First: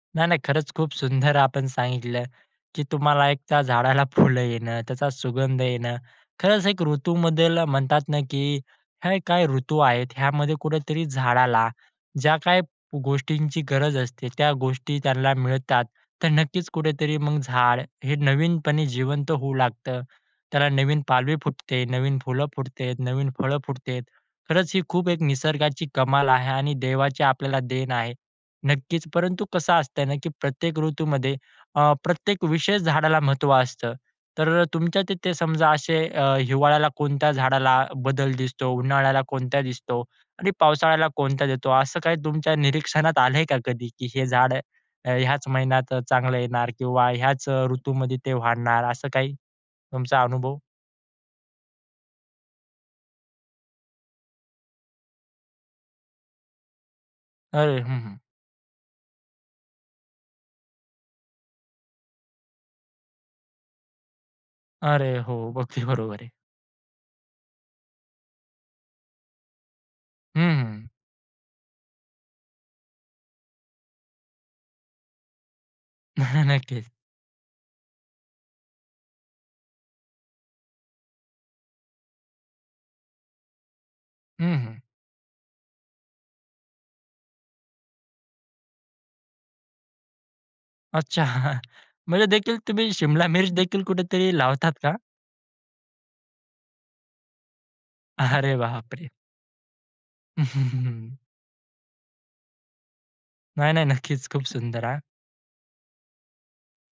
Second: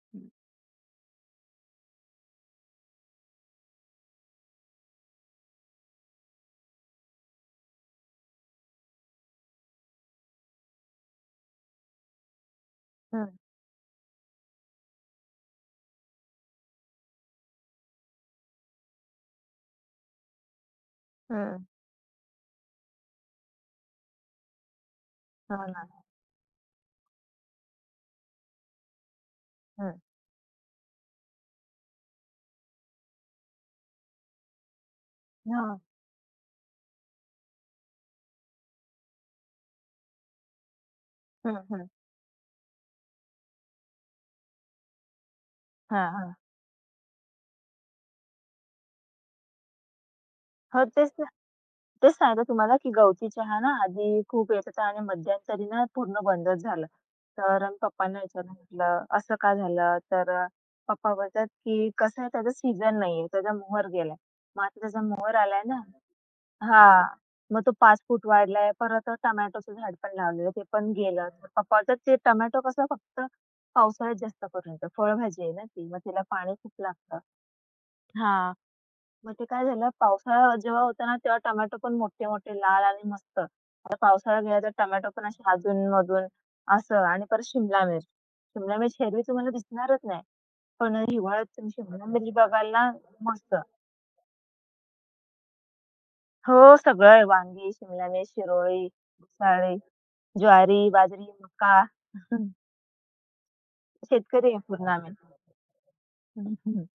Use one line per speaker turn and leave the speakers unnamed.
नाही, नाही. खरंच खूप सुंदर आपण सांगितलं, की तुम्हाला एक त्या झाडाला फुलं येणं, त्याचा सुगंध येणं. खरंच, एक ऋतूमध्ये म्हणतात ना, की हे काही ऋतू आहेत. ह्यामध्ये कुठेतरी झाडाला ज्या काही
हं.
गोष्टींची गरज असते, त्या गोष्टी त्यांना मिळतात. तर नक्कीच कुठेतरी मग झाड हे नवीनपणे जिवंत होऊ लागतं. त्याला नवीन पालवी
हं.
फुटते, नवीन फुलं फुटतेत, नवीन फळं फुटतेत. खरंच, ही खूप एक
हो
निसर्गाची
ना.
कमाल आहे, आणि देवाची आपल्याला देण आहे. नक्कीच. परंतु कसं
हं.
असतंय ना, की प्रत्येक ऋतूमध्ये अ, प्रत्येक विशेष झाडाला महत्त्व असतं. तर अ, तुमच्या तिथे समजा
हां.
असे अ, हिवाळ्याला कोणत्या झाडाला बदल दिस तो, उन्हाळ्याला कोणत्या दिसतो, आणि पावसाळ्याला कोणत्या
हं,
देतो.
हं.
असं काही तुमच्या निरीक्षणात आलंय का, कधी की हे झाड अ, ह्याच महिन्यात
हां, हां.
चांगलं येणार, किंवा ह्याच अ, ऋतूमध्ये ते वाढणार. असं काही तुमचा अनुभव?
हो, तेच ते तेच सांगते तुम्हाला, की गवती चहा ना, आधी खूप येत होता, आणि मध्यंतरी ना, पूर्ण बंदच झालं. तर
अरे! हं, हं.
पप्पांना ह्याच्यानं म्हटलं, "असं का झालं?" तर अ, पप्पा बोलतात, की कसं आहे, त्याचा सीझन नाहीये, त्याचा मोहर गेलाय. मग आता त्याचा
अरे
मोहर
हो,
आलाय
मग
ना,
ते बरोबर आहे.
हां. मग तो 5 फूट वाढलाय. परत टोमॅटोचं झाड पण लावलेलं, ते
हं.
पण गेलं. पप्पा बोलतात, ते टोमॅटो कसं, फक्त पावसाळ्यात जास्त करून फळभाजी आहे ना ती, मग तिला पाणी खूप
नक्कीच.
लागतं. हां, मग ते काय झालं, पावसाळा जेव्हा होता ना, तेव्हा टोमॅटो पण मोठे, मोठे लाल आणि मस्त. आता पावसाळा
हं,
गेला, तर
हं.
टोमॅटो पण असे अधून-मधून असं. आणि परत शिमला मिर्च, शिमला मिर्च हिरवी तुम्हाला दिसणारच नाही, पण
अच्छा,
हिवाळ्यात तुमची शिमला
म्हणजे
मिर्च
देखील
बघाल ना,
तुम्ही शिमला मिर्च
मस्त.
देखील कुठेतरी लावतात का?
हो, सगळ आहे वांगी, शिमला मिर्च,
अरे
शिरोळी,
बापरे!
भुसाळी, ज्वारी, बाजरी मका.
नाही, नाही नक्कीच, खूप
शेतकरी आहे
सुंदर
पूर्ण
हां.
आम्ही [unintelligible] हं, हं.